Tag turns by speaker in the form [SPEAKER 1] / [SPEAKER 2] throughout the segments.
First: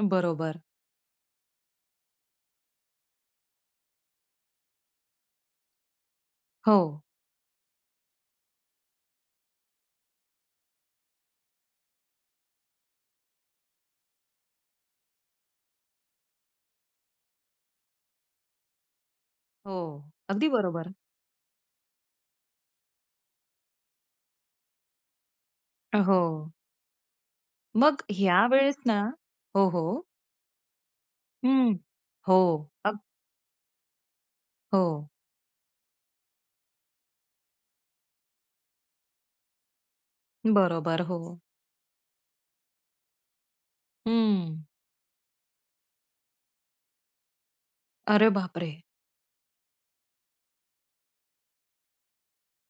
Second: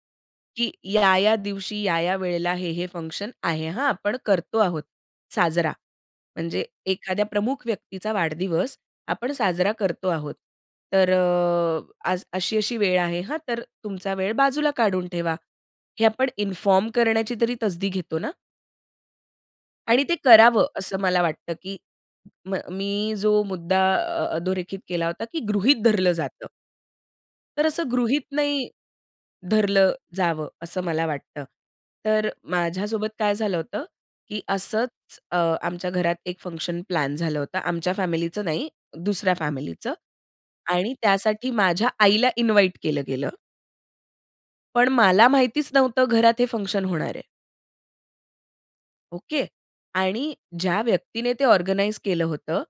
[SPEAKER 1] बरोबर.
[SPEAKER 2] की या-या दिवशी, या-या वेळेला, हे-हे फंक्शन आहे हां, आपण करतो आहोत साजरा. म्हणजे
[SPEAKER 1] हो.
[SPEAKER 2] एखाद्या प्रमुख व्यक्तीचा वाढदिवस आपण साजरा करतो आहोत. तर अ, अशी-अशी वेळ आहे, हां तर तुमचा वेळ बाजूला काढून ठेवा. हे आपण इन्फॉर्म करण्याची तरी तसदी घेतो ना.
[SPEAKER 1] हो,
[SPEAKER 2] आणि ते
[SPEAKER 1] अगदी
[SPEAKER 2] करावं
[SPEAKER 1] बरोबर.
[SPEAKER 2] असं मला वाटतं, की म मी जो मुद्दा अ अधोरेखित केला होता, की गृहीत धरलं जातं.
[SPEAKER 1] हो.
[SPEAKER 2] तर असं
[SPEAKER 1] मग
[SPEAKER 2] गृहीत
[SPEAKER 1] ह्या
[SPEAKER 2] नाही,
[SPEAKER 1] वेळेस ना हो,
[SPEAKER 2] धरलं
[SPEAKER 1] हो.
[SPEAKER 2] जावं, असं मला वाटतं.
[SPEAKER 1] हं,
[SPEAKER 2] तर
[SPEAKER 1] हो.
[SPEAKER 2] माझ्या
[SPEAKER 1] अग
[SPEAKER 2] सोबत काय झालं होतं, की
[SPEAKER 1] हो.
[SPEAKER 2] असंच अ, आमच्या घरात एक फंक्शन प्लॅन झालं होतं आमच्या फॅमिलीचं नाही, दुसऱ्या फॅमिलीचं आणि
[SPEAKER 1] बरोबर, हो.
[SPEAKER 2] त्यासाठी माझ्या आईला इन्व्हाईट केलं गेलं.
[SPEAKER 1] हं.
[SPEAKER 2] पण मला माहितीच नव्हतं घरात हे फंक्शन होणार आहे.
[SPEAKER 1] अरे बापरे!
[SPEAKER 2] ओके. आणि ज्या व्यक्तीने ते ऑर्गनाइज केलं होतं,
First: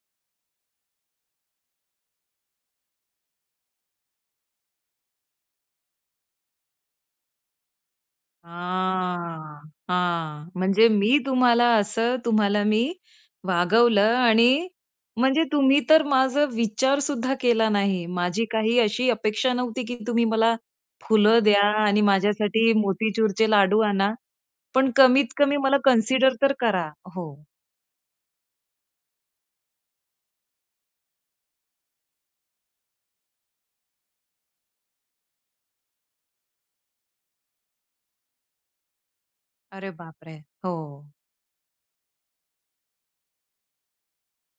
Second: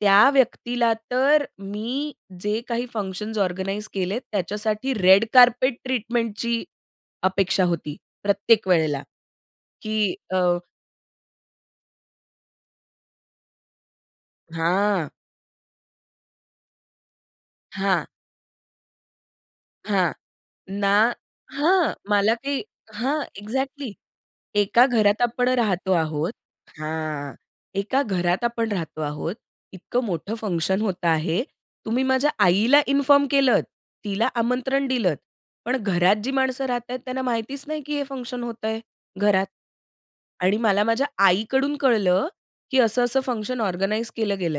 [SPEAKER 2] त्या व्यक्तीला तर, मी जे काही फंक्शन्स ऑर्गनाइज केलेत त्याच्यासाठी रेड कार्पेट ट्रीटमेंटची अपेक्षा होती, प्रत्येक वेळेला.
[SPEAKER 1] हां
[SPEAKER 2] की अ
[SPEAKER 1] हां, म्हणजे मी तुम्हाला असं, तुम्हाला मी वागवलं आणि
[SPEAKER 2] हां.
[SPEAKER 1] म्हणजे तुम्ही तर माझा विचारसुद्धा केला नाही,
[SPEAKER 2] हां.
[SPEAKER 1] माझी काही अशी अपेक्षा नव्हती, की
[SPEAKER 2] हां.
[SPEAKER 1] तुम्ही मला
[SPEAKER 2] ना
[SPEAKER 1] फुलं द्या
[SPEAKER 2] हां.
[SPEAKER 1] आणि अन
[SPEAKER 2] मला काही
[SPEAKER 1] माझ्यासाठी
[SPEAKER 2] हां,
[SPEAKER 1] मोतीचूरचे लाडू
[SPEAKER 2] एक्झॅक्टली.
[SPEAKER 1] आणा,
[SPEAKER 2] एका
[SPEAKER 1] पण
[SPEAKER 2] घरात
[SPEAKER 1] कमीत
[SPEAKER 2] आपण
[SPEAKER 1] कमी मला
[SPEAKER 2] राहतो आहोत
[SPEAKER 1] कन्सीडर तर करा हो.
[SPEAKER 2] हां. एका घरात आपण राहतो आहोत, इतकं मोठं फंक्शन होतं आहे तुम्ही माझ्या आईला इन्फॉर्म केलंत, तिला आमंत्रण दिलंत, पण घरात जी माणसं राहत आहेत, त्यांना माहितीच नाही, की हे फंक्शन होतंय, घरात.
[SPEAKER 1] अरे बापरे!
[SPEAKER 2] आणि मला माझ्या
[SPEAKER 1] हो.
[SPEAKER 2] आईकडून कळलं, की असं-असं फंक्शन ऑर्गनाइज केलं गेलं आहे.